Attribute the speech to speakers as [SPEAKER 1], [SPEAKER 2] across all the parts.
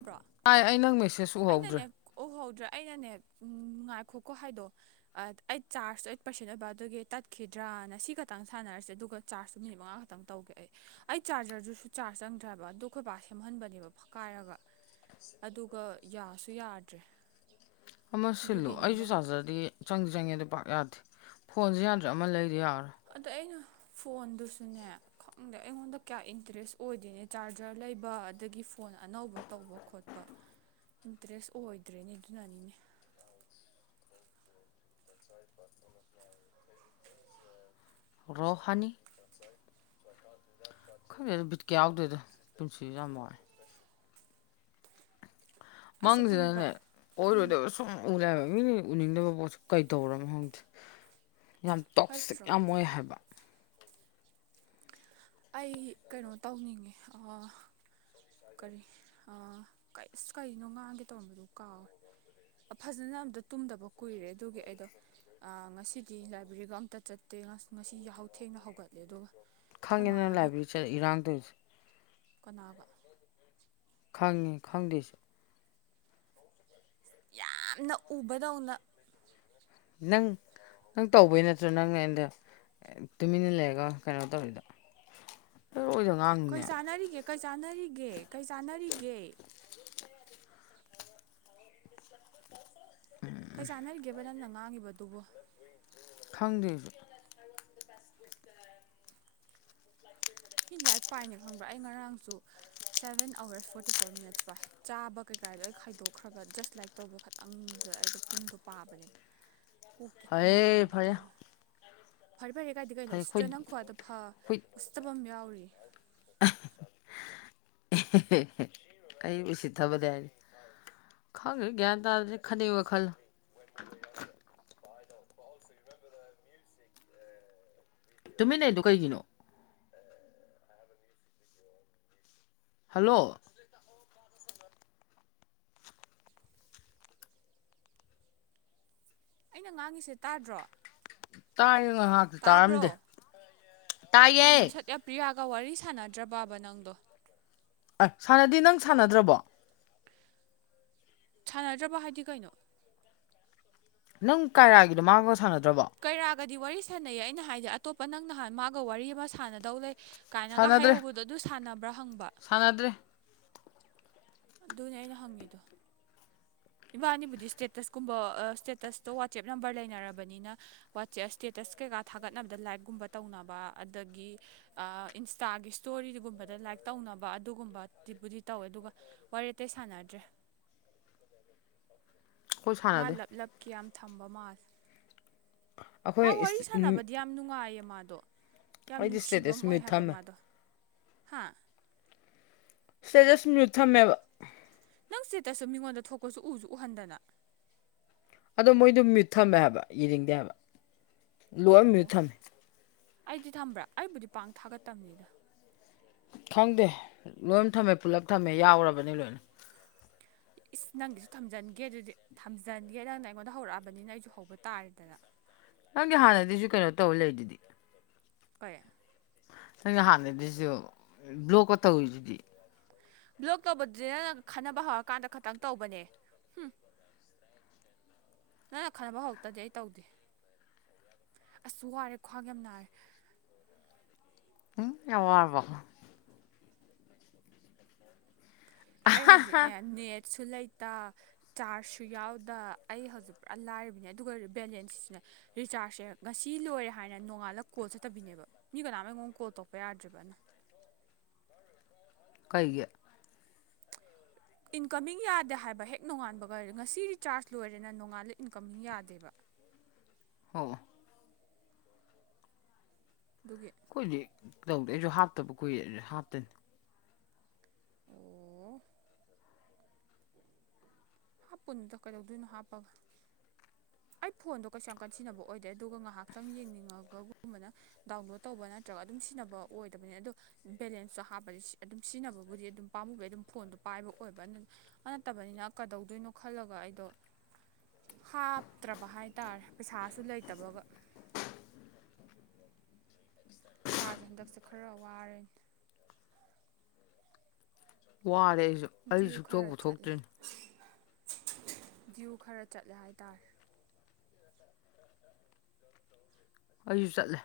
[SPEAKER 1] bro
[SPEAKER 2] hi ꯑꯩ ꯅꯪ ꯃꯦꯁ
[SPEAKER 1] ꯑꯩꯅꯅꯦ ꯎꯍꯧꯗ꯭ꯔꯦ ꯑꯩꯅꯅꯦ ꯉꯥꯏꯈꯣꯀꯣ ꯍꯥꯏꯗꯣ ꯑꯩ ꯆꯥꯔꯖꯇꯣ ꯑꯩꯠ ꯄꯥꯔꯁꯦꯟ ꯑꯣꯏꯕ ꯑꯗꯨꯒꯤ ꯇꯠꯈꯤꯗ꯭ꯔꯥꯅ ꯁꯤ ꯈꯛꯇꯪ ꯁꯥꯟꯅꯔꯁꯦ ꯑꯗꯨꯒ ꯆꯥꯔꯖꯇꯨ ꯃꯤꯅꯤꯠ ꯃꯉꯥ ꯈꯛꯇꯪ ꯇꯧꯒꯦ ꯑꯩ ꯑꯩ ꯆꯥꯔꯖꯔꯗꯨꯁꯨ ꯆꯥꯔꯖ ꯆꯪꯗ꯭ꯔꯦꯕ ꯑꯗꯨ ꯑꯩꯈꯣꯏ ꯕꯥ ꯁꯦꯝꯍꯟꯕꯅꯦꯕ ꯐꯛꯀꯥꯏꯔꯒ ꯑꯗꯨꯒ ꯌꯥꯁꯨ ꯌꯥꯗ꯭ꯔꯦ
[SPEAKER 2] ꯑꯃ ꯁꯤꯜꯂꯨ ꯑꯩꯁꯨ
[SPEAKER 1] ꯑꯗꯨꯒꯤꯅꯤꯗ
[SPEAKER 2] ꯆꯥꯔꯖꯔꯗꯤ ꯆꯪꯗꯤ ꯆꯪꯉꯦ ꯑꯗꯨ ꯄꯥꯛꯅ ꯌꯥꯗꯦ ꯐꯣꯟꯁꯨ ꯌꯥꯗ꯭ꯔꯦ ꯑꯃ ꯂꯩꯗ ꯌꯥꯔꯔꯣꯏ
[SPEAKER 1] ꯑꯗ ꯑꯩꯅ ꯐꯣꯟꯗꯨꯁꯨꯅꯦ ꯈꯪꯗꯦ ꯑꯩꯉꯣꯟꯗ ꯀꯌꯥ ꯏꯟꯇꯔꯦꯁ ꯑꯣꯏꯗꯦꯅꯦ ꯆꯥꯔꯖꯔ ꯂꯩꯕ ꯑꯗꯒꯤ ꯐꯣꯟ ꯐꯣꯟ ꯑꯅꯧꯕ ꯇꯧꯕ ꯈꯣꯠꯄ ꯏꯟꯇꯔꯦꯁ ꯑꯣꯏꯗ꯭ꯔꯦꯅꯦ ꯑꯗꯨꯅꯅꯤꯅꯦ
[SPEAKER 2] [unintelligible] ꯔꯣꯍꯅꯤ ꯈꯪꯗꯦꯗ ꯕꯤꯠꯀꯥ ꯌꯥꯎꯗꯦꯗ ꯄꯨꯟꯁꯤꯁꯦ ꯌꯥꯝ ꯋꯥꯏ
[SPEAKER 1] ꯑꯩꯁꯦ ꯈꯪꯕ꯭ꯔꯥ
[SPEAKER 2] ꯃꯪꯁꯤꯗꯅꯦ ꯑꯣꯏꯔꯣꯏꯗꯕ ꯁꯨꯝ ꯎ ꯂꯩ ꯍꯥꯏꯕ ꯃꯤꯅ ꯎꯅꯤꯡꯗꯕ ꯄꯣꯠꯁꯨ ꯀꯩꯗꯧꯔꯃꯣ ꯈꯪꯗꯦ ꯌꯥꯝ ꯇꯣꯛꯁꯤꯛ
[SPEAKER 1] ꯐꯠꯇ꯭ꯔꯣ
[SPEAKER 2] ꯌꯥꯝ ꯑꯣꯏ ꯍꯥꯏꯕ
[SPEAKER 1] ꯑꯩ ꯀꯩꯅꯣ ꯇꯧꯅꯤꯡꯉꯦ ꯀꯔꯤ ꯀꯩ ꯑꯁ ꯀꯩꯅꯣ ꯉꯥꯡꯒꯦ ꯇꯧꯔꯝꯕꯗꯣ ꯀꯥꯎꯔꯦ ꯐꯖꯅ ꯑꯝꯇ ꯇꯨꯝꯗꯕ ꯀꯨꯏꯔꯦ ꯑꯗꯨꯒꯤ ꯑꯩꯗꯣ ꯉꯁꯤꯗꯤ ꯂꯥꯏꯕ꯭ꯔꯦꯔꯤꯒ ꯑꯝꯇ ꯆꯠꯇꯦ ꯉꯁꯤ ꯌꯥꯍꯧ ꯊꯦꯡꯅ ꯍꯧꯒꯠꯂꯦ ꯑꯗꯨꯒ ꯑꯩꯈꯣꯏ
[SPEAKER 2] ꯈꯪꯉꯦ ꯅꯪ
[SPEAKER 1] ꯃꯥꯒꯤ
[SPEAKER 2] ꯂꯥꯏꯕ꯭ꯔꯦꯔꯤ ꯆꯠꯂ ꯏꯔꯥꯡ ꯇꯧꯔꯤꯗꯣ
[SPEAKER 1] ꯀꯅꯥꯒ
[SPEAKER 2] ꯈꯪꯉꯤ ꯈꯪꯗꯦꯁꯨ
[SPEAKER 1] ꯌꯥꯝꯅ ꯎꯕꯗꯧꯅ
[SPEAKER 2] ꯅꯪ ꯅꯪ ꯇꯧꯕꯩ ꯅꯠꯇ꯭ꯔꯣ ꯅꯪꯅ ꯑꯩꯉꯣꯟꯗ ꯇꯨꯃꯤꯟꯅ ꯂꯩꯔꯒ ꯀꯩꯅꯣ ꯇꯧꯔꯤꯗꯣ ꯂꯣꯏꯗ
[SPEAKER 1] ꯀꯩ
[SPEAKER 2] ꯉꯥꯡꯉꯤꯅꯦ
[SPEAKER 1] ꯆꯥꯟꯅꯔꯤꯒꯦ ꯀꯩ ꯆꯥꯟꯅꯔꯤꯒꯦ ꯀꯩ ꯆꯥꯟꯅꯔꯤꯒꯦ ꯀꯩ ꯆꯥꯟꯅꯔꯤꯒꯦꯕ ꯅꯪꯅ ꯉꯥꯡꯉꯤꯕꯗꯨꯕꯣ
[SPEAKER 2] ꯈꯪꯗꯦ ꯑꯩꯖꯨ
[SPEAKER 1] ꯃꯤ ꯂꯥꯏꯔꯤꯛ ꯄꯥꯏꯅꯦ ꯈꯪꯕ꯭ꯔꯥ ꯑꯩ ꯉꯔꯥꯡꯁꯨ seven hours forty four minute ꯄꯥꯏ ꯆꯥꯕ ꯀꯩꯀꯥ ꯂꯣꯏ ꯈꯥꯏꯗꯣꯛꯈ꯭ꯔꯒ ꯖꯁ ꯂꯥꯏꯔꯤꯛ ꯇꯧꯕ ꯈꯇꯪꯗ ꯑꯩꯗꯣ ꯄꯨꯡꯗꯣ ꯄꯥꯕꯅꯦꯕ
[SPEAKER 2] [unintelligible]
[SPEAKER 1] ꯀꯣꯛꯀꯤ
[SPEAKER 2] ꯐꯔꯦ
[SPEAKER 1] ꯅꯥꯒꯦ
[SPEAKER 2] ꯐꯔꯦ
[SPEAKER 1] ꯇꯧꯋꯦ ꯐꯔꯦ ꯐꯔꯦ ꯀꯥꯏꯗꯤ ꯀꯩꯅꯣ
[SPEAKER 2] ꯐꯩ ꯑꯩꯈꯣꯏ
[SPEAKER 1] ꯎꯁꯤꯇ꯭ꯔꯤꯔ ꯅꯪ
[SPEAKER 2] ꯑꯩꯈꯣꯏ
[SPEAKER 1] ꯈꯨꯍꯥꯢꯗꯣ ꯐ ꯎꯁꯤꯇꯕ ꯑꯃ ꯌꯥꯎꯔꯤꯌꯦ
[SPEAKER 2] [unintelligible] ꯈꯪꯗꯦꯗ ꯒ꯭ꯌꯥꯟ ꯇꯥꯗꯦꯗ ꯈꯟꯅꯤꯡꯕ ꯈꯜꯂꯣ ꯇꯨꯃꯤꯟ ꯂꯩꯔꯤꯗꯣ ꯀꯩꯒꯤꯅꯣ ꯍꯜꯂꯣ
[SPEAKER 1] ꯑꯩꯅ ꯉꯥꯡꯉꯤꯁꯦ ꯇꯥꯗ꯭ꯔꯣ
[SPEAKER 2] ꯇꯥꯏꯌ ꯉꯥꯏꯍꯥꯛꯇꯤ
[SPEAKER 1] ꯇꯥꯕ꯭ꯔꯣ
[SPEAKER 2] ꯇꯥꯔꯝꯗꯦ ꯇꯥꯏꯌꯦꯦ
[SPEAKER 1] ꯑꯦ ꯄ꯭ꯔꯤꯌꯥꯒ ꯋꯥꯔꯤ ꯁꯥꯟꯅꯗ꯭ꯔꯕꯕ ꯅꯪꯗꯣ
[SPEAKER 2] ꯑ ꯁꯥꯟꯅꯗꯤ ꯅꯪ ꯁꯥꯟꯅꯗ꯭ꯔꯕꯣ
[SPEAKER 1] ꯁꯥꯟꯅꯗ꯭ꯔꯕ ꯍꯥꯏꯗꯤ ꯀꯩꯅꯣ
[SPEAKER 2] ꯅꯪ ꯀꯥꯏꯔꯥꯒꯤꯗꯣ ꯃꯥꯥꯡꯒ ꯁꯥꯟꯅꯗ꯭ꯔꯕꯣ
[SPEAKER 1] ꯀꯩꯔꯥꯒꯗꯤ ꯋꯥꯔꯤ ꯁꯥꯟꯅꯩ ꯑꯩꯅ ꯍꯥꯏꯗꯤ ꯑꯇꯣꯞꯄ ꯅꯪ ꯅꯍꯥꯟ ꯃꯥꯒ ꯋꯥꯔꯤ ꯑꯃ ꯁꯥꯟꯅꯗꯧ ꯂꯩ ꯀꯥꯏꯅꯒ
[SPEAKER 2] ꯁꯥꯟꯅꯗ꯭ꯔꯦ
[SPEAKER 1] ꯍꯥꯏꯍꯧꯕꯗꯣ ꯑꯗꯨ ꯁꯥꯟꯅꯕ꯭ꯔꯥ ꯍꯪꯕ
[SPEAKER 2] ꯁꯥꯟꯅꯗ꯭ꯔꯦ
[SPEAKER 1] ꯑꯗꯨꯅꯦ ꯑꯩꯅ ꯍꯪꯉꯤꯗꯣ ꯏꯕꯥꯅꯤꯕꯨꯗꯤ ꯁ꯭ꯇꯦꯇꯁꯀꯨꯝꯕ ꯁ꯭ꯇꯦꯇꯁꯇꯣ ꯋꯥꯆꯦꯞ ꯅꯝꯕꯔ ꯂꯩꯅꯔꯕꯅꯤꯅ ꯋꯥꯆꯦꯞ ꯏꯁꯇꯦꯇꯁ ꯀꯩꯀꯥ ꯊꯥꯒꯠꯅꯕꯗ ꯂꯥꯏꯠꯀꯨꯝꯕ ꯇꯧꯅꯕ ꯑꯗꯒꯤ ꯏꯟꯁꯇꯥꯒꯤ ꯏꯁꯇꯣꯔꯤꯒꯨꯝꯕꯗ ꯂꯥꯏꯛ ꯇꯧꯅꯕ ꯑꯗꯨꯒꯨꯝꯕ ꯕꯨꯗꯤ ꯇꯧꯋꯦ ꯑꯗꯨꯒ ꯋꯥꯔꯤ ꯑꯇꯩ ꯁꯥꯟꯅꯗ꯭ꯔꯦ
[SPEAKER 2] ꯑꯩꯈꯣꯏ
[SPEAKER 1] ꯃꯥ
[SPEAKER 2] ꯁꯥꯟꯅꯗꯦ
[SPEAKER 1] ꯂꯞ ꯂꯞꯀꯤ ꯌꯥꯝ ꯊꯝꯕ ꯃꯥꯜꯂꯦ
[SPEAKER 2] ꯑꯩꯈꯣꯏ
[SPEAKER 1] ꯃꯥ ꯋꯥꯔꯤ ꯁꯥꯟꯅꯕꯗꯤ ꯌꯥꯝ ꯅꯨꯡꯉꯥꯏꯌꯦ ꯃꯥꯗꯣ ꯌꯥꯝ
[SPEAKER 2] ꯑꯩꯗꯤ
[SPEAKER 1] ꯅꯨꯡꯁꯤꯕ
[SPEAKER 2] ꯏꯁꯇꯦꯇꯁ
[SPEAKER 1] ꯑꯃ ꯑꯣꯏ
[SPEAKER 2] ꯃ꯭ꯌꯨꯠ
[SPEAKER 1] ꯍꯥꯏꯕ
[SPEAKER 2] ꯊꯝꯃꯦ
[SPEAKER 1] ꯃꯥꯗꯣ ꯍꯥꯥ
[SPEAKER 2] ꯁꯇꯦꯇꯁ ꯃꯨꯠ ꯊꯝꯃꯦꯕ
[SPEAKER 1] ꯅꯪ ꯆꯦꯠꯇꯁꯨ ꯃꯤꯉꯣꯟꯗ ꯊꯣꯛꯄꯁꯨ ꯎꯁꯨ ꯎꯍꯟꯗꯅ
[SPEAKER 2] ꯑꯗꯣ ꯃꯣꯏꯗꯣ ꯃꯤꯠ ꯊꯝꯃꯦ ꯍꯥꯏꯕ ꯏꯔꯤꯡꯗꯦ ꯍꯥꯏꯕ ꯂꯣꯏ
[SPEAKER 1] ꯑꯣ
[SPEAKER 2] ꯃ꯭ꯌꯨꯠ ꯊꯝꯃꯦ
[SPEAKER 1] ꯑꯩꯗꯤ ꯊꯝꯕ꯭ꯔꯥ ꯑꯩꯕꯨꯗꯤ ꯄꯥꯡ ꯊꯥꯒꯠꯇꯕꯅꯤꯗ
[SPEAKER 2] ꯈꯪꯗꯦ ꯂꯣꯏ ꯊꯝꯃꯦ ꯄꯨꯂꯞ ꯊꯝꯃꯦ ꯌꯥꯎꯔꯕꯅꯤ ꯂꯣꯏꯅ
[SPEAKER 1] ꯏꯁ ꯅꯪꯒꯤꯁꯨ ꯊꯝꯖꯟꯒꯦ ꯑꯗꯨꯗꯤ ꯊꯝꯖꯤꯟꯒꯦ ꯅꯪꯅ ꯑꯩꯉꯣꯟꯗ ꯍꯧꯔꯛꯑꯕꯅꯤꯅ ꯑꯩꯁꯨ ꯍꯧꯕ ꯇꯥꯔꯦꯗꯅ
[SPEAKER 2] ꯅꯪꯒꯤ ꯍꯥꯟꯅꯗꯤꯁꯨ ꯀꯩꯅꯣ ꯇꯧꯕ ꯂꯩ ꯑꯗꯨꯗꯤ
[SPEAKER 1] ꯀꯣꯏ
[SPEAKER 2] ꯅꯪ ꯍꯥꯟꯅꯗꯁꯨ ꯕ꯭ꯂꯣꯛꯀ ꯇꯧꯔꯤꯁꯤꯗꯤ
[SPEAKER 1] ꯕ꯭ꯂꯣꯛ ꯇꯧꯕꯗꯨꯗ ꯈꯟꯅꯕ ꯍꯧꯔꯀꯥꯟꯗ ꯈꯇꯪ ꯇꯧꯕꯅꯦ ꯎꯝ ꯅꯪꯅ ꯈꯟꯅꯕ ꯍꯧꯔꯛꯇꯗꯤ ꯑꯩ ꯇꯧꯗꯦ ꯑꯁꯁꯨ ꯋꯥꯔꯦ ꯈ꯭ꯋꯥꯡ ꯌꯥꯝ ꯅꯥꯔꯦ
[SPEAKER 2] ꯎꯝ ꯌꯦꯋꯥꯔꯔꯕ
[SPEAKER 1] ꯑꯩ ꯍꯧꯖꯤꯛꯅꯦ ꯅꯦꯠꯁꯨ ꯂꯩꯇ ꯆꯥꯔꯖꯁꯨ ꯌꯥꯎꯗ ꯑꯩ ꯍꯧꯖꯤꯛ ꯄꯨꯔꯥ ꯂꯥꯏꯔꯤꯕꯅꯦ ꯑꯗꯨꯒ ꯑꯣꯏ ꯕꯦꯂꯦꯟꯁꯁꯤꯅ ꯔꯤꯆꯥꯔꯖꯁꯦ ꯉꯁꯤ ꯂꯣꯏꯔꯦ ꯍꯥꯏꯅ ꯅꯣꯡꯉꯥꯜꯂꯒ ꯀꯣꯜ ꯆꯠꯇꯕꯤꯅꯦꯕ ꯃꯤ ꯀꯅꯥꯝꯃꯉꯣ ꯀꯣꯜ ꯇꯧꯛꯄ ꯌꯥꯗ꯭ꯔꯤꯕꯅ
[SPEAKER 2] ꯀꯩꯒꯤ
[SPEAKER 1] ꯏꯟꯀꯃꯤꯡ ꯌꯥꯗꯦ ꯍꯥꯏꯕ ꯍꯦꯛ ꯅꯣꯡꯉꯥꯟꯕꯒ ꯉꯁꯤ ꯔꯤꯆꯥꯔꯖ ꯂꯣꯏꯔꯦꯅ ꯅꯣꯡꯉꯥꯜꯂꯦ ꯏꯟꯀꯃꯤꯡ ꯌꯥꯗꯦꯕ
[SPEAKER 2] ꯍ
[SPEAKER 1] ꯑꯗꯨꯒꯤ
[SPEAKER 2] ꯑꯩꯈꯣꯏꯗꯤꯛ ꯇꯧꯗꯦ ꯑꯩꯁꯨ ꯍꯥꯞꯇꯕ ꯀꯨꯏ ꯑꯗꯨꯁꯨ ꯍꯥꯞꯇꯅꯤ
[SPEAKER 1] ꯑꯣ ꯍꯥꯞꯄꯅꯤꯗ ꯀꯩꯗꯧꯗꯣꯏꯅꯣ ꯍꯥꯞꯄꯒ ꯑꯩ ꯐꯣꯟꯗꯣ ꯀꯩꯁꯨ ꯌꯥꯝ ꯀꯠꯁꯤꯟꯅꯕ ꯑꯣꯏꯗꯦ ꯑꯗꯨꯒ ꯉꯥꯏꯍꯥꯛ ꯆꯪ ꯌꯦꯡꯅꯤꯡꯉꯒꯒꯨꯝꯕꯅ ꯗꯥꯎꯟꯂꯣꯗ ꯇꯧꯕ ꯅꯠꯇ꯭ꯔꯒ ꯑꯗꯨꯝ ꯁꯤꯖꯤꯟꯅꯕ ꯑꯣꯏꯗꯕꯅꯤ ꯑꯗꯣ ꯕꯦꯂꯦꯟꯁꯇꯣ ꯍꯥꯞꯄꯗꯤ ꯑꯗꯨꯝ ꯁꯤꯖꯤꯟꯅꯕꯕꯨꯗꯤ ꯑꯗꯨꯝ ꯄꯥꯝꯃꯨꯕꯩ ꯑꯗꯨꯝ ꯐꯣꯟꯗꯣ ꯄꯥꯏꯕ ꯑꯣꯏꯕ ꯑꯗꯨꯅ ꯅꯠꯇꯕꯅꯤꯅ ꯀꯗꯧꯗꯣꯏꯅꯣ ꯈꯜꯂꯒ ꯑꯩꯗꯣ ꯍꯥ ꯐꯠꯇ꯭ꯔꯕ ꯍꯥꯏꯇꯥꯔꯦ ꯄꯩꯁꯥꯁꯨ ꯂꯩꯇꯕꯒ ꯏꯁꯥꯁꯦ ꯍꯟꯗꯛꯁꯦ ꯈꯔ ꯋꯥꯔꯅꯤ
[SPEAKER 2] ꯋꯥꯔꯦ ꯑꯩꯁꯨ ꯑꯩ ꯁꯨꯊꯣꯛꯄ ꯊꯣꯛꯇ꯭ꯔꯤꯅꯤ
[SPEAKER 1] ꯚ꯭ꯌꯨ ꯈꯔ ꯆꯠꯂꯦ ꯍꯥꯏꯇꯥꯔꯦ
[SPEAKER 2] ꯑꯩꯁꯨ ꯆꯠꯂꯦ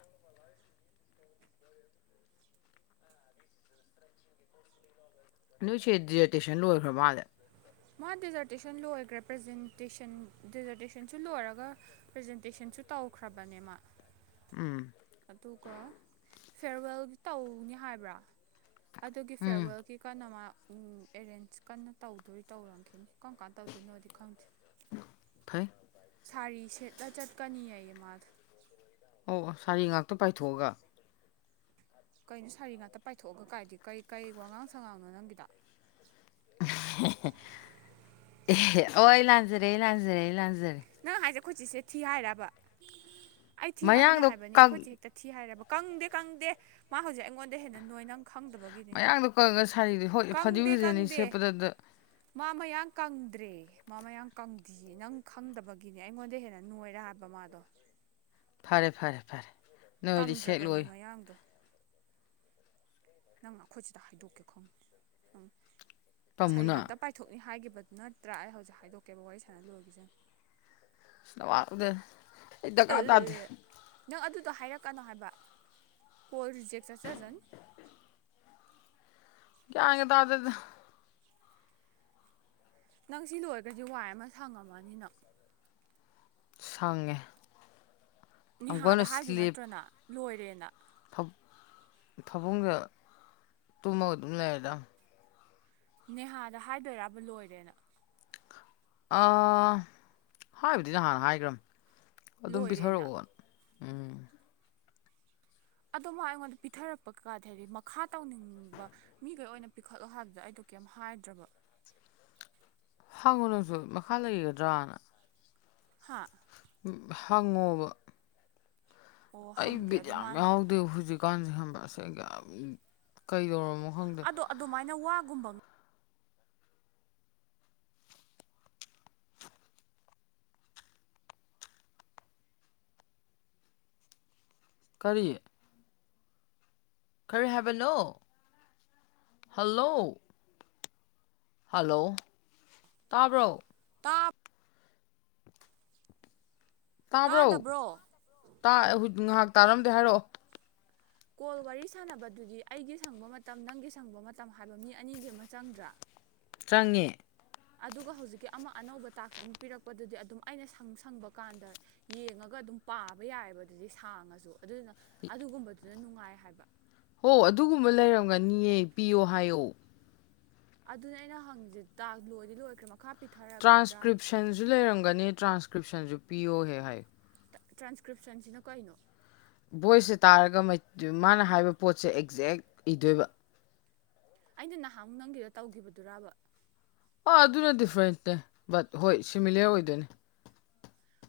[SPEAKER 2] ꯅꯣꯏꯁꯦ ꯗꯤꯔꯦꯇꯦꯁꯟ ꯂꯣꯏꯈ꯭ꯔꯕ ꯃꯥꯜꯂꯗ
[SPEAKER 1] ꯃꯥ ꯗꯦꯖꯔꯇꯦꯁꯟ ꯂꯣꯏꯈ꯭ꯔꯦ ꯄ꯭ꯔꯖꯦꯟꯇꯦꯁꯟ ꯗꯦꯖꯔꯇꯦꯁꯟꯁꯨ ꯂꯣꯏꯔꯒ ꯄ꯭ꯔꯖꯦꯟꯇꯦꯁꯟꯁꯨ ꯇꯧꯈ꯭ꯔꯕꯅꯦ ꯃꯥ
[SPEAKER 2] ꯎꯝ
[SPEAKER 1] ꯑꯗꯨꯒ ꯐꯦꯔꯋꯦꯜꯒꯤ ꯇꯧꯅꯤ ꯍꯥꯏꯕ꯭ꯔꯥ ꯑꯗꯨꯒꯤ
[SPEAKER 2] ꯎꯝ
[SPEAKER 1] ꯐꯦꯔꯋꯦꯜꯒꯤ ꯀꯟꯅ ꯃꯥ ꯑꯦꯔꯦꯟꯖ ꯀꯟꯅ ꯇꯧꯗ ꯑꯗꯨꯗꯤ ꯇꯧꯔꯝꯈꯤꯅꯤ ꯀꯔꯝ ꯀꯥꯟꯅ ꯇꯧꯗꯣꯏꯅꯣꯗꯤ ꯈꯪꯗꯦ
[SPEAKER 2] ꯐꯥꯏ
[SPEAKER 1] ꯁꯥꯔꯤ ꯁꯦꯠꯂ ꯆꯠꯀꯅꯤ ꯑꯩ ꯃꯥꯗ
[SPEAKER 2] ꯑꯣ ꯑꯣ ꯁꯥꯔꯤ ꯉꯥꯛꯇ ꯄꯥꯏꯊꯣꯛꯑꯒ
[SPEAKER 1] ꯀꯩꯅꯣ ꯁꯥꯔꯤ ꯉꯥꯛꯇ ꯄꯥꯏꯊꯣꯛꯑꯒ ꯀꯥꯏꯗꯤ ꯀꯩ ꯀꯩ ꯋꯥꯉꯥꯡ ꯁꯉꯥꯡꯅꯣ ꯅꯪꯒꯤꯗ
[SPEAKER 2] ꯍ ꯑꯩ ꯂꯥꯟꯖꯔꯦ ꯂꯥꯟꯖꯔꯦ ꯂꯥꯟꯖꯔꯦ
[SPEAKER 1] ꯅꯪ ꯍꯥꯏꯁꯦ ꯑꯩꯣꯏꯆꯁꯦ ꯊꯤ ꯍꯥꯏꯔꯕ ꯑꯩ ꯊꯤ ꯍꯥꯏꯕꯅ
[SPEAKER 2] ꯃꯌꯥꯡꯗꯣ
[SPEAKER 1] ꯍꯥꯏꯕꯅꯤ
[SPEAKER 2] ꯀꯪ
[SPEAKER 1] ꯑꯩꯈꯣꯏꯆꯦ ꯍꯦꯛ ꯇ ꯊꯤ ꯍꯥꯏꯔꯦꯕ ꯀꯪꯗꯦ ꯀꯪꯗꯦ ꯃꯥ ꯍꯧꯖꯤꯛ ꯑꯩꯉꯣꯟꯗ ꯍꯦꯟꯅ ꯅꯣꯏ ꯅꯪ ꯈꯪꯗꯕ
[SPEAKER 2] ꯃꯌꯥꯡꯗꯣ ꯀꯪꯉꯒ ꯁꯥꯔꯤꯗꯤ ꯍ ꯐꯗꯤ ꯐꯖꯅꯤ
[SPEAKER 1] ꯀꯪꯗꯦ
[SPEAKER 2] ꯁꯦꯠꯄꯗꯗ
[SPEAKER 1] ꯃꯥ ꯃꯌꯥꯝ ꯀꯪꯗ꯭ꯔꯦ ꯃꯥ ꯃꯌꯥꯝ ꯀꯪꯗ ꯅꯪ ꯐꯪꯗꯕꯒꯤꯅꯦ ꯑꯩꯉꯣꯟꯗ ꯍꯦꯟꯅ ꯅꯣꯏꯔꯥ ꯍꯥꯏꯕ ꯃꯥꯗꯣ
[SPEAKER 2] ꯐꯔꯦ ꯐꯔꯦ ꯐꯔꯦ ꯅꯣꯏꯗꯤ
[SPEAKER 1] ꯀꯪꯗ꯭ꯔꯕꯅꯤ
[SPEAKER 2] ꯁꯦꯠꯂꯣꯏ
[SPEAKER 1] ꯃꯌꯥꯡꯗꯣ ꯅꯪ ꯑꯩꯈꯣꯏ ꯁꯤꯗ ꯍꯥꯏꯗꯣꯛꯀꯦ ꯈꯪ ꯅꯪ ꯁꯥꯔꯤ
[SPEAKER 2] ꯄꯥꯝꯃꯨꯅ
[SPEAKER 1] ꯉꯥꯛꯇ ꯄꯥꯏ ꯊꯣꯛꯅꯤ ꯍꯥꯏꯈꯤꯕꯗꯨ ꯅꯠꯇ꯭ꯔꯥ ꯑꯩ ꯍꯧꯖꯤꯛ ꯍꯥꯏꯗꯣꯛꯀꯦꯕ ꯋꯥꯔꯤ ꯁꯥꯟꯅ ꯂꯣꯏꯈꯤꯖꯅꯤ
[SPEAKER 2] ꯑꯋꯥ ꯎꯗ
[SPEAKER 1] ꯅꯪ ꯑꯗꯨꯗꯣ ꯍꯥꯏꯔꯛꯀꯅꯣ ꯍꯥꯏꯕ ꯀꯣꯜ ꯔꯤꯖꯦꯛ ꯆꯠꯆꯁꯅꯤ
[SPEAKER 2] ꯌꯥꯥꯡꯒꯦ ꯇ ꯑꯗꯨꯗ
[SPEAKER 1] ꯅꯪ ꯁꯤ ꯂꯣꯏꯔꯒꯗꯤ ꯋꯥꯏ ꯑꯃ ꯁꯪꯉꯝꯃꯅꯤꯅ
[SPEAKER 2] ꯁꯉꯦ
[SPEAKER 1] ꯅꯦꯍꯥꯗ ꯍꯥꯏꯗꯣꯏ ꯅꯠꯇ꯭ꯔꯅ ꯂꯣꯏꯔꯦꯅ
[SPEAKER 2] ꯐꯕꯨꯡꯁꯦ ꯇꯨꯝꯃꯒ ꯑꯗꯨꯝ ꯂꯩꯔꯦꯗ
[SPEAKER 1] ꯅꯦꯍꯥꯗ ꯍꯥꯏꯗꯣꯏꯔꯥꯕ ꯂꯣꯏꯔꯦꯅ
[SPEAKER 2] ꯍꯥꯏꯕꯗꯤ ꯅꯍꯥꯟꯅ ꯍꯥꯏꯈ꯭ꯔꯕ ꯑꯗꯨꯝ
[SPEAKER 1] ꯂꯣꯏꯔꯦꯅ
[SPEAKER 2] ꯄꯤꯊꯔꯛꯑꯣꯅ ꯎꯝ
[SPEAKER 1] ꯑꯣꯃ ꯑꯩꯉꯣꯟꯗ ꯄꯤꯊꯔꯛꯄꯀꯥꯗ ꯍꯥꯏꯗꯤ ꯃꯈꯥ ꯇꯧꯅꯤꯡꯕ ꯃꯤꯈꯩ ꯑꯣꯏꯅ ꯄꯤꯈꯠꯂꯣ ꯍꯥꯏꯕꯗꯣ ꯑꯩꯗꯣ ꯀꯩꯝ ꯍꯥꯏꯗ꯭ꯔꯕ
[SPEAKER 2] ꯍꯥꯡꯉꯣ ꯅꯪꯁꯨ ꯃꯈꯥ ꯂꯩꯒꯗ꯭ꯔꯅ
[SPEAKER 1] ꯍꯥ
[SPEAKER 2] ꯍꯪꯉꯣꯕ
[SPEAKER 1] ꯑꯣ
[SPEAKER 2] ꯑꯩ
[SPEAKER 1] ꯍꯪꯒꯦ
[SPEAKER 2] ꯕꯤꯠ
[SPEAKER 1] ꯑꯗꯣ
[SPEAKER 2] ꯌꯥꯝ
[SPEAKER 1] ꯃꯥꯅ
[SPEAKER 2] ꯌꯥꯎꯗꯦ ꯍꯧꯖꯤꯛꯀꯥꯟꯁꯦ ꯍꯕ ꯑꯁꯦ ꯀꯩꯗꯧꯔꯝꯅꯣ ꯈꯪꯗꯦ
[SPEAKER 1] ꯑꯗꯣ ꯑꯗꯨꯃꯥꯏꯅ ꯋꯥꯒꯨꯝꯕ
[SPEAKER 2] ꯀꯔꯤꯌꯦ ꯈꯔ ꯍꯥꯏꯕꯅꯣ ꯍꯜꯂꯣ ꯍꯜꯂꯣ ꯇꯥꯕ꯭ꯔꯣ
[SPEAKER 1] ꯇꯥꯞ
[SPEAKER 2] ꯇꯥꯕ꯭ꯔꯣ
[SPEAKER 1] ꯇꯥꯗꯕ꯭ꯔꯣ
[SPEAKER 2] ꯉꯥꯏꯍꯥꯛ ꯇꯥꯔꯝꯗꯦ ꯍꯥꯏꯔꯛꯑꯣ
[SPEAKER 1] ꯀꯣꯜ ꯋꯥꯔꯤ ꯁꯥꯟꯅꯕꯗꯨꯗꯤ ꯑꯩꯒꯤ ꯁꯪꯕ ꯃꯇꯝ ꯅꯪꯒꯤ ꯁꯪꯕ ꯃꯇꯝ ꯍꯥꯏꯕ ꯃꯤ ꯑꯅꯤꯒꯤ ꯑꯃ ꯆꯪꯗ꯭ꯔꯥ
[SPEAKER 2] ꯆꯪꯉꯦ
[SPEAKER 1] ꯑꯗꯨꯒ ꯍꯧꯖꯤꯛꯀꯤ ꯑꯃ ꯑꯅꯧꯕ ꯇꯥꯛꯁ ꯑꯃ ꯄꯤꯔꯛꯄꯗꯨꯗꯤ ꯑꯗꯨꯝ ꯑꯩꯅ ꯁꯪ ꯁꯪꯕ ꯀꯥꯟꯗ ꯌꯦꯡꯉꯒ ꯑꯗꯨꯝ ꯄꯥꯕ ꯌꯥꯏꯑꯕ ꯑꯗꯨꯗꯤ ꯁꯥꯡꯉꯁꯨ ꯑꯗꯨꯗꯨꯅ ꯑꯗꯨꯒꯨꯝꯕꯗꯨꯅ ꯅꯨꯡꯉꯥꯏ ꯍꯥꯏꯕ
[SPEAKER 2] ꯍꯣ ꯑꯗꯨꯒꯨꯝꯕ ꯂꯩꯔꯝꯒꯅꯤꯌꯦ ꯄꯤꯌꯣ ꯍꯥꯏꯌꯣ
[SPEAKER 1] ꯑꯗꯨꯅꯦ ꯑꯩꯅ ꯍꯪꯉꯁꯦ ꯇ ꯂꯣꯏꯗꯤ ꯂꯣꯏꯈ꯭ꯔꯦ ꯥ ꯄꯤꯊꯔ
[SPEAKER 2] ꯇ꯭ꯔꯥꯟꯁꯀ꯭ꯔꯤꯞꯁꯟꯁꯨ ꯂꯩꯔꯝꯒꯅꯤ ꯇ꯭ꯔꯥꯟꯁꯀ꯭ꯔꯤꯞꯁꯟꯁꯨ ꯄꯤꯌꯣꯍꯦ ꯍꯥꯏ
[SPEAKER 1] ꯇ꯭ꯔꯥꯟꯁꯀ꯭ꯔꯤꯞꯁꯟꯁꯤꯅ ꯀꯩꯅꯣ
[SPEAKER 2] ꯚꯣꯏꯁꯁꯦ ꯇꯥꯔꯒ ꯃꯥꯅ ꯍꯥꯏꯕ ꯄꯣꯠꯁꯦ ꯑꯦꯛꯖꯦꯛ ꯏꯗꯣꯏꯕ
[SPEAKER 1] ꯑꯩꯅ ꯅꯍꯥꯟꯨꯛ ꯅꯪꯒꯤꯗ ꯇꯧꯈꯤꯕꯗꯨꯔꯔꯕ
[SPEAKER 2] ꯑꯥ ꯑꯗꯨꯅ ꯗꯤꯐ꯭ꯔꯦꯟꯅꯦ ꯕꯠ ꯍꯣꯏ ꯁꯤꯃꯤꯂꯔ ꯑꯣꯏꯗꯣꯏꯅꯤ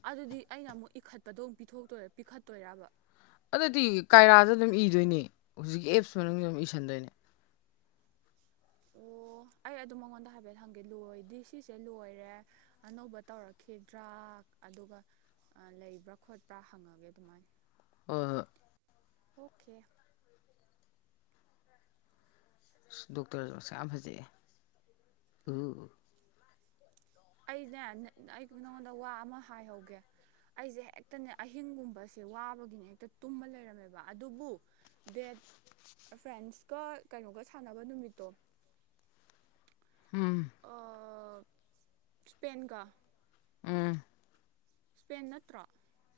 [SPEAKER 1] ꯑꯗꯨꯗꯤ ꯑꯩꯅ ꯑꯃꯨꯛ ꯏꯈꯠꯄꯗꯣꯨꯛ ꯄꯤꯊꯣꯛꯇꯣꯏꯔꯥ ꯄꯤꯈꯠꯇꯣꯏꯕ
[SPEAKER 2] ꯑꯗꯨꯗꯤ ꯀꯥꯏꯔꯥꯗ ꯑꯗꯨꯝ ꯏꯗꯣꯏꯅꯦ ꯍꯧꯖꯤꯛꯀꯤ ꯑꯦꯞꯁ ꯃꯅꯨꯡꯗ ꯑꯗꯨꯝ ꯏꯁꯟꯗꯣꯏꯅꯦ
[SPEAKER 1] ꯑꯣ ꯑꯩ ꯑꯗꯨ ꯃꯉꯣꯟꯗ ꯍꯥꯏꯐꯦꯠ ꯍꯪꯒꯦ ꯂꯣꯏꯗꯤ ꯁꯤꯁꯦ ꯂꯣꯏꯔꯦ ꯑꯅꯧꯕ ꯇꯧꯔꯛꯈꯤꯗ꯭ꯔꯥ ꯑꯗꯨꯒ ꯂꯩꯕ꯭ꯔꯥ ꯈꯣꯠꯄ꯭ꯔꯥ ꯍꯪꯉꯒꯦ ꯑꯗꯨꯃꯥꯏꯅ
[SPEAKER 2] ꯍ
[SPEAKER 1] ꯑꯣꯀꯦ
[SPEAKER 2] ꯑ ꯗꯣꯛꯇꯔꯁꯨ ꯃꯁ ꯌꯥꯝ ꯐꯖꯩꯑ ꯎ
[SPEAKER 1] ꯑꯩꯅꯦ ꯑꯩ ꯅꯉꯣꯟꯗ ꯋꯥ ꯑꯃ ꯍꯥꯏꯍꯧꯒꯦ ꯑꯩꯁꯦ ꯍꯦꯛꯇꯅꯦ ꯑꯍꯤꯡꯒꯨꯝꯕꯁꯦ ꯋꯥꯕꯒꯤꯅꯦ ꯍꯦꯛꯇ ꯇꯨꯝꯕ ꯂꯩꯔꯝꯃꯦꯕ ꯑꯗꯨꯕꯨ ꯗꯦꯠ ꯐ꯭ꯔꯦꯟꯁꯀ ꯀꯩꯅꯣꯒ ꯁꯥꯟꯅꯕ ꯅꯨꯃꯤꯠꯇꯣ
[SPEAKER 2] ꯎꯝ
[SPEAKER 1] ꯁ꯭ꯄꯦꯟꯒ
[SPEAKER 2] ꯎꯝ
[SPEAKER 1] ꯏꯁꯄꯦꯟ ꯅꯠꯇ꯭ꯔꯣ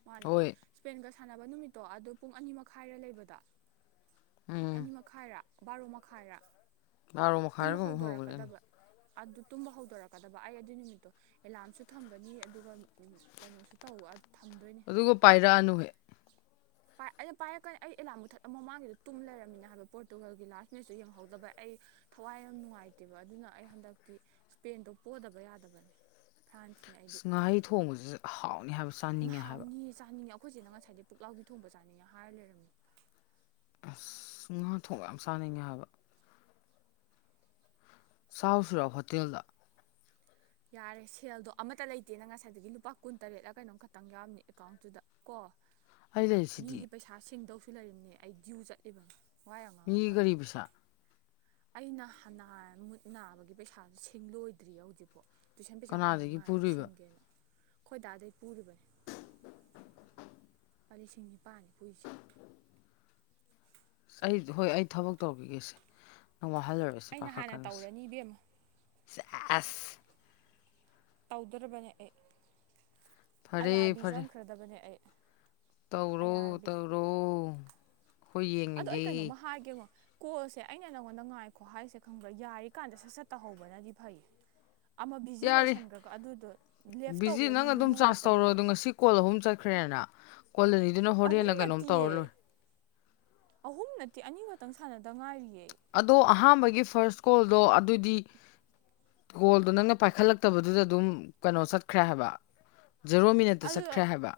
[SPEAKER 1] ꯃꯥꯅꯦ
[SPEAKER 2] ꯍꯣꯏ
[SPEAKER 1] ꯏꯁꯄꯦꯟꯒ ꯁꯥꯟꯅꯕ ꯅꯨꯃꯤꯠꯇꯣ ꯑꯗꯨꯣ ꯄꯨꯡ ꯑꯅꯤ ꯃꯈꯥꯏꯔ ꯂꯩꯕꯗ
[SPEAKER 2] ꯎꯝ
[SPEAKER 1] ꯑꯅꯤ ꯃꯈꯥꯏꯔꯥ ꯕꯥꯔꯣ ꯃꯈꯥꯏꯔꯥ
[SPEAKER 2] ꯕꯥꯔꯣ
[SPEAKER 1] ꯇꯨꯝꯕ
[SPEAKER 2] ꯃꯈꯥꯏꯔꯒꯨꯝꯕ ꯍꯧꯕꯅꯦ
[SPEAKER 1] ꯍꯧꯗꯣꯔꯛꯀꯗꯕ ꯑꯗꯨ ꯇꯨꯝꯕ ꯍꯧꯗꯣꯔꯛꯀꯗꯕ ꯑꯩ ꯑꯗꯨꯏ ꯅꯨꯃꯤꯠꯇꯣ ꯑꯦꯂꯥꯔꯝꯁꯨ ꯊꯝꯒꯅꯤ ꯑꯗꯨꯒ ꯀꯩꯅꯣꯁꯨ ꯇꯧ ꯊꯝꯗꯣꯏꯅꯦ
[SPEAKER 2] ꯑꯗꯨꯒ ꯄꯥꯏꯔꯛꯑꯅꯨ ꯍꯦꯛ
[SPEAKER 1] ꯑꯗꯣ ꯄꯥꯏꯔꯛꯀꯅꯤ ꯑꯩ ꯑꯦꯂꯥꯝ ꯃꯨꯊꯠꯂꯝ ꯃꯃꯥꯡꯒꯤꯗꯣ ꯇꯨꯝ ꯂꯩꯔꯝꯃꯤꯅꯤꯅ ꯍꯥꯏꯕ ꯄꯣꯔꯇꯨꯒꯜꯒꯤ ꯂꯥꯁ ꯃꯦꯠꯆꯇꯨ ꯌꯦꯡꯍꯧꯗꯕ ꯑꯩ ꯊꯋꯥꯏ ꯌꯥꯝ ꯅꯨꯡꯉꯥꯏꯇꯦꯕ ꯑꯗꯨꯅ ꯑꯩ ꯍꯟꯗꯛꯇꯤ ꯁ꯭ꯄꯦꯟꯗꯣ ꯄꯣꯗꯕ ꯌꯥꯗꯕꯅꯦ ꯐ꯭ꯔꯥꯟꯁ
[SPEAKER 2] ꯉꯥꯍꯩ ꯊꯣꯡꯕꯁꯤ ꯍꯥꯎꯅꯤ ꯍꯥꯏꯕꯕꯁꯤꯦ
[SPEAKER 1] ꯃꯍ ꯍꯥꯎꯅꯤꯌꯦ ꯆꯥꯅꯤꯡꯉꯦ ꯑꯩꯈꯣꯏꯁꯤꯅ ꯉꯁꯥꯏꯗꯤ ꯄꯨꯛꯂꯥꯎꯕꯤ ꯊꯣꯡꯕ ꯆꯥꯅꯤꯡꯉꯦ ꯍꯥꯏꯔ ꯂꯩꯔꯝꯃꯦ
[SPEAKER 2] ꯑꯁ ꯉꯥꯊꯣꯡ ꯌꯥꯝ ꯆꯥꯅꯉꯥꯏ ꯍꯥꯏꯕ ꯆꯥꯎ ꯁꯨꯔꯥ ꯍꯣꯇꯦꯜꯗ
[SPEAKER 1] ꯌꯥꯔꯦ ꯁꯦꯜꯗꯣ ꯑꯃꯠꯇ ꯂꯩꯇꯦꯅ ꯉꯁꯥꯏꯗꯒꯤ ꯂꯨꯄꯥ ꯀꯨꯟ ꯇꯔꯦꯠꯂ ꯀꯩꯅꯣꯝ ꯈꯛꯇꯪ ꯌꯥꯎꯔꯅꯤ ꯑꯦꯀꯥꯎꯟꯇꯨꯗ ꯀꯣ
[SPEAKER 2] [unintelligible]
[SPEAKER 1] ꯃꯤꯒꯤ ꯄꯩꯁꯥ ꯁꯤꯡꯗꯧꯁꯨ ꯂꯩꯝꯅꯦ ꯑꯩ ꯗ꯭ꯌꯨ ꯆꯠꯂꯤꯕꯅꯦ ꯋꯥꯏꯔ ꯉꯥꯡꯉ
[SPEAKER 2] ꯃꯤꯒꯤ
[SPEAKER 1] ꯀꯅꯣ
[SPEAKER 2] ꯒꯥꯔꯤ ꯄꯩꯁꯥ
[SPEAKER 1] ꯑꯩꯅ ꯍꯅꯥ ꯃꯨꯠ ꯅꯥꯕꯒꯤ ꯄꯩꯁꯥꯁꯨ ꯁꯤꯡꯡꯂꯣꯏꯗ꯭ꯔꯤ ꯍꯧꯖꯤꯛꯐꯥꯎ ꯇꯨꯏꯁꯟ ꯄꯩꯁꯥ ꯐꯪꯕ
[SPEAKER 2] ꯀꯅꯥꯗꯒꯤ
[SPEAKER 1] ꯉꯥꯏꯅꯤ
[SPEAKER 2] ꯄꯨꯔꯨꯏꯕ
[SPEAKER 1] ꯁꯤꯡꯒꯦꯅ ꯈꯣꯏꯗꯥ ꯑꯗꯩ ꯄꯨꯔꯤꯕꯅꯤ ꯂꯤꯁꯤꯡ ꯅꯤꯄꯥꯜꯅꯤ ꯄꯨꯏꯁꯦ
[SPEAKER 2] ꯑꯁ ꯑꯩ ꯍꯣꯏ ꯑꯩ ꯊꯕꯛ ꯇꯧꯈꯤꯒꯦꯁꯦ ꯅꯪ ꯋꯥꯍꯜꯂꯔꯁꯦ
[SPEAKER 1] ꯑꯩꯅ ꯍꯥꯟꯅ
[SPEAKER 2] ꯄꯥꯈꯠꯀꯟꯁꯦ
[SPEAKER 1] ꯇꯧꯔꯅꯤ ꯏꯕꯦꯝꯃ
[SPEAKER 2] ꯑꯁ
[SPEAKER 1] ꯇꯧꯗ꯭ꯔꯕꯅꯦ ꯑꯩ ꯑꯥꯏ
[SPEAKER 2] ꯐꯔꯦ
[SPEAKER 1] ꯑꯥꯔ ꯕꯤ
[SPEAKER 2] ꯐꯔꯦ
[SPEAKER 1] ꯆꯪꯈ꯭ꯔꯗꯕꯅꯦ ꯑꯩ ꯑꯥꯏ ꯑꯥꯔ
[SPEAKER 2] ꯇꯧꯔꯣ
[SPEAKER 1] ꯕꯤ
[SPEAKER 2] ꯇꯧꯔꯣ ꯑꯩꯈꯣꯏ
[SPEAKER 1] ꯑꯗꯣ ꯑꯩ
[SPEAKER 2] ꯌꯦꯡꯉꯒꯦ
[SPEAKER 1] ꯀꯩꯅꯣꯝꯃ ꯍꯥꯏꯒꯦꯉꯣ ꯀꯣꯜꯁꯦ ꯑꯩꯅ ꯅꯪꯉꯣꯟꯗ ꯉꯥꯏꯈꯣ ꯍꯥꯏꯁꯦ ꯈꯪꯕ꯭ꯔꯥ ꯌꯥꯔꯤ ꯀꯥꯟꯗ ꯁꯠ ꯁꯠ ꯇꯥꯍꯧꯕꯅꯗꯤ ꯐꯩ ꯑꯃ ꯕꯤꯖꯤ
[SPEAKER 2] ꯌꯥꯔꯦ
[SPEAKER 1] ꯂꯩꯁꯟꯈ꯭ꯔꯀꯣ ꯑꯗꯨꯗꯣ ꯂꯦꯐ
[SPEAKER 2] ꯕꯤꯖꯤ
[SPEAKER 1] ꯇꯧꯕꯗꯣ
[SPEAKER 2] ꯅꯪ
[SPEAKER 1] ꯅꯨꯡꯗꯤ
[SPEAKER 2] ꯑꯗꯨꯝ ꯆꯥꯔꯖ ꯇꯧꯔꯣ
[SPEAKER 1] ꯅꯨꯡꯉꯥꯏꯇꯕꯅꯦꯕ
[SPEAKER 2] ꯑꯗꯣ ꯉꯁꯤ ꯀꯣꯜ ꯑꯍꯨꯝ ꯆꯠꯈ꯭ꯔꯦꯅ ꯀꯣꯜꯂꯅꯤꯗꯨꯅ
[SPEAKER 1] ꯑꯍꯨꯝ
[SPEAKER 2] ꯍꯣꯔꯦꯟꯟꯅ ꯀꯩꯅꯣꯝ ꯇꯧꯔ
[SPEAKER 1] ꯅꯠꯇꯤꯌꯦ
[SPEAKER 2] ꯂꯣꯏꯔ
[SPEAKER 1] ꯑꯍꯨꯝ ꯅꯠꯇꯦ ꯑꯅꯤ ꯈꯛꯇꯪ ꯁꯥꯟꯅꯗ ꯉꯥꯏꯔꯤꯌꯦ
[SPEAKER 2] ꯑꯗꯣ ꯑꯍꯥꯟꯕꯒꯤ ꯐꯥꯔꯁ ꯀꯣꯜꯗꯣ ꯑꯗꯨꯗꯤ ꯀꯣꯜꯗꯣ ꯅꯪꯅ ꯄꯥꯏꯈꯠꯂꯛꯇꯕꯗꯨꯗ ꯑꯗꯨꯝ ꯀꯩꯅꯣ ꯆꯠꯈ꯭ꯔꯦ ꯍꯥꯏꯕ ꯖꯦꯔꯣ ꯃꯤꯅꯠꯇ
[SPEAKER 1] ꯑꯗꯨ
[SPEAKER 2] ꯆꯠꯈ꯭ꯔꯦ ꯍꯥꯏꯕ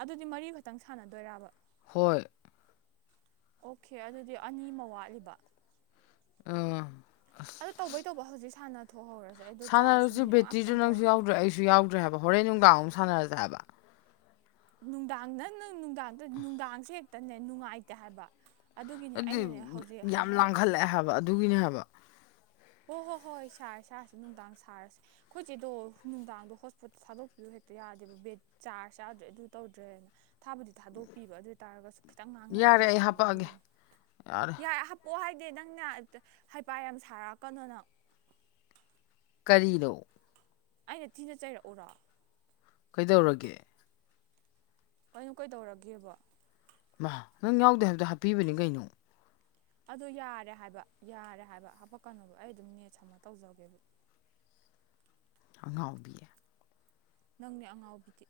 [SPEAKER 1] ꯑꯗꯨꯗꯤ ꯃꯔꯤ ꯈꯛꯇꯪ ꯁꯥꯟꯅꯗꯣꯏꯔꯕ
[SPEAKER 2] ꯍꯣꯏ
[SPEAKER 1] ꯑꯣꯀꯦ ꯑꯗꯨꯗꯤ ꯑꯅꯤ ꯑꯃ ꯋꯥꯠꯂꯤꯕ
[SPEAKER 2] ꯎꯝ
[SPEAKER 1] ꯑꯗꯣ ꯇꯧꯕꯩ ꯇꯧꯕ ꯍꯧꯖꯤꯛ ꯁꯥꯟꯅ ꯊꯣꯛꯍꯧꯔꯁꯤꯦ
[SPEAKER 2] ꯁꯥꯟꯅꯔꯁꯤ ꯕꯦꯇ꯭ꯔꯤꯗꯨ ꯅꯪꯁꯨ ꯌꯥꯎꯗ꯭ꯔꯦ ꯑꯩꯁꯨ ꯌꯥꯎꯗ꯭ꯔꯦ ꯍꯥꯏꯕ ꯍꯣꯔꯦꯟ ꯅꯨꯡꯗꯥꯡ ꯑꯃꯨꯛ ꯁꯥꯟꯅꯔꯁꯦ ꯍꯥꯏꯕ
[SPEAKER 1] ꯅꯨꯡꯗꯥꯡꯅ ꯅꯨꯡꯗꯥꯡ ꯅꯨꯡꯗꯥꯡꯁꯦ ꯍꯦꯛꯇꯅꯦ ꯅꯨꯡꯉꯥꯏꯇꯦ ꯍꯥꯏꯕ ꯑꯗꯨꯒꯤꯅꯦ ꯑꯩꯅꯅꯦ ꯍꯧꯖꯤꯛ ꯍꯥꯏꯍꯔꯛꯏꯁꯦ
[SPEAKER 2] ꯊꯕ ꯑꯗꯨꯒꯤꯅꯦ ꯍꯥꯏꯕ
[SPEAKER 1] ꯍꯣꯏ ꯍꯣꯏ ꯍꯣꯏ ꯍꯣꯏ ꯁꯥꯔꯦ ꯁꯥꯔꯁꯦ ꯅꯨꯡꯗꯥꯡ ꯁꯥꯔꯁꯦ ꯑꯩꯈꯣꯏꯁꯦꯗꯣ ꯅꯨꯡꯗꯥꯡꯗꯣ ꯍꯣꯁꯄꯤꯠꯇ ꯊꯥꯗꯣꯛꯄꯤꯌꯨ ꯍꯦꯛꯇ ꯌꯥꯗꯦꯕ ꯕꯦꯠ ꯆꯥꯔꯖ ꯌꯥꯗ꯭ꯔꯦ ꯑꯗꯨ ꯇꯧꯗ꯭ꯔꯦꯅ ꯊꯥꯕꯨꯗꯤ ꯊꯥꯗꯣꯛꯄꯤꯕ ꯑꯗꯨ ꯑꯣꯏ ꯇꯥꯔꯒꯁꯨ ꯈꯤꯇꯪ ꯉꯥꯡꯅꯕ
[SPEAKER 2] ꯌꯥꯔꯦ
[SPEAKER 1] ꯑꯃ
[SPEAKER 2] ꯑꯩ
[SPEAKER 1] ꯆꯪꯕ
[SPEAKER 2] ꯍꯥꯄꯛꯑꯒꯦ
[SPEAKER 1] ꯑꯗꯨꯒꯤꯅꯤ ꯌꯥꯔꯦ ꯑꯣ ꯍꯥꯏꯗꯤ ꯅꯪꯅ ꯍꯥꯏꯄꯥꯠ ꯌꯥꯝ ꯁꯥꯔꯛꯀꯅꯣꯅ
[SPEAKER 2] ꯀꯔꯤꯅꯣ
[SPEAKER 1] ꯑꯩꯅ ꯊꯤꯅ ꯆꯩꯔꯛꯎꯔꯣ
[SPEAKER 2] ꯀꯩꯗꯧꯔꯒꯦ
[SPEAKER 1] ꯀꯩꯅꯣ ꯀꯩꯗꯧꯔꯒꯦꯕ
[SPEAKER 2] ꯃꯥ ꯅꯪ ꯌꯥꯎꯗꯦ ꯍꯥꯏꯕꯗꯣ ꯍꯥꯞꯄꯤꯕꯅꯤ ꯀꯩꯅꯣ
[SPEAKER 1] ꯑꯗꯨ ꯌꯥꯔꯦ ꯍꯥꯏꯕ ꯌꯥꯔꯦ ꯍꯥꯏꯕ ꯍꯥꯄꯛꯀꯅꯣꯕ ꯑꯩ ꯑꯗꯨꯝ ꯅꯦꯠ ꯁꯃ ꯇꯧꯖꯒꯦꯕ
[SPEAKER 2] ꯑꯉꯥꯎꯕꯤ
[SPEAKER 1] ꯅꯪꯅꯦ ꯑꯉꯥꯎꯕꯤꯗꯤ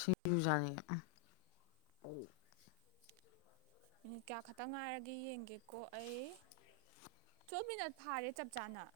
[SPEAKER 2] ꯁꯤꯡꯖꯨꯖꯅꯤ
[SPEAKER 1] ꯃꯤꯅꯤꯠ ꯀꯌꯥ ꯈꯛꯇꯪ ꯉꯥꯏꯔꯒꯦ ꯌꯦꯡꯒꯦꯀꯣ ꯑꯩ ꯆꯣ ꯃꯤꯅꯠ ꯐꯥꯔꯦ ꯆꯞ ꯆꯥꯅ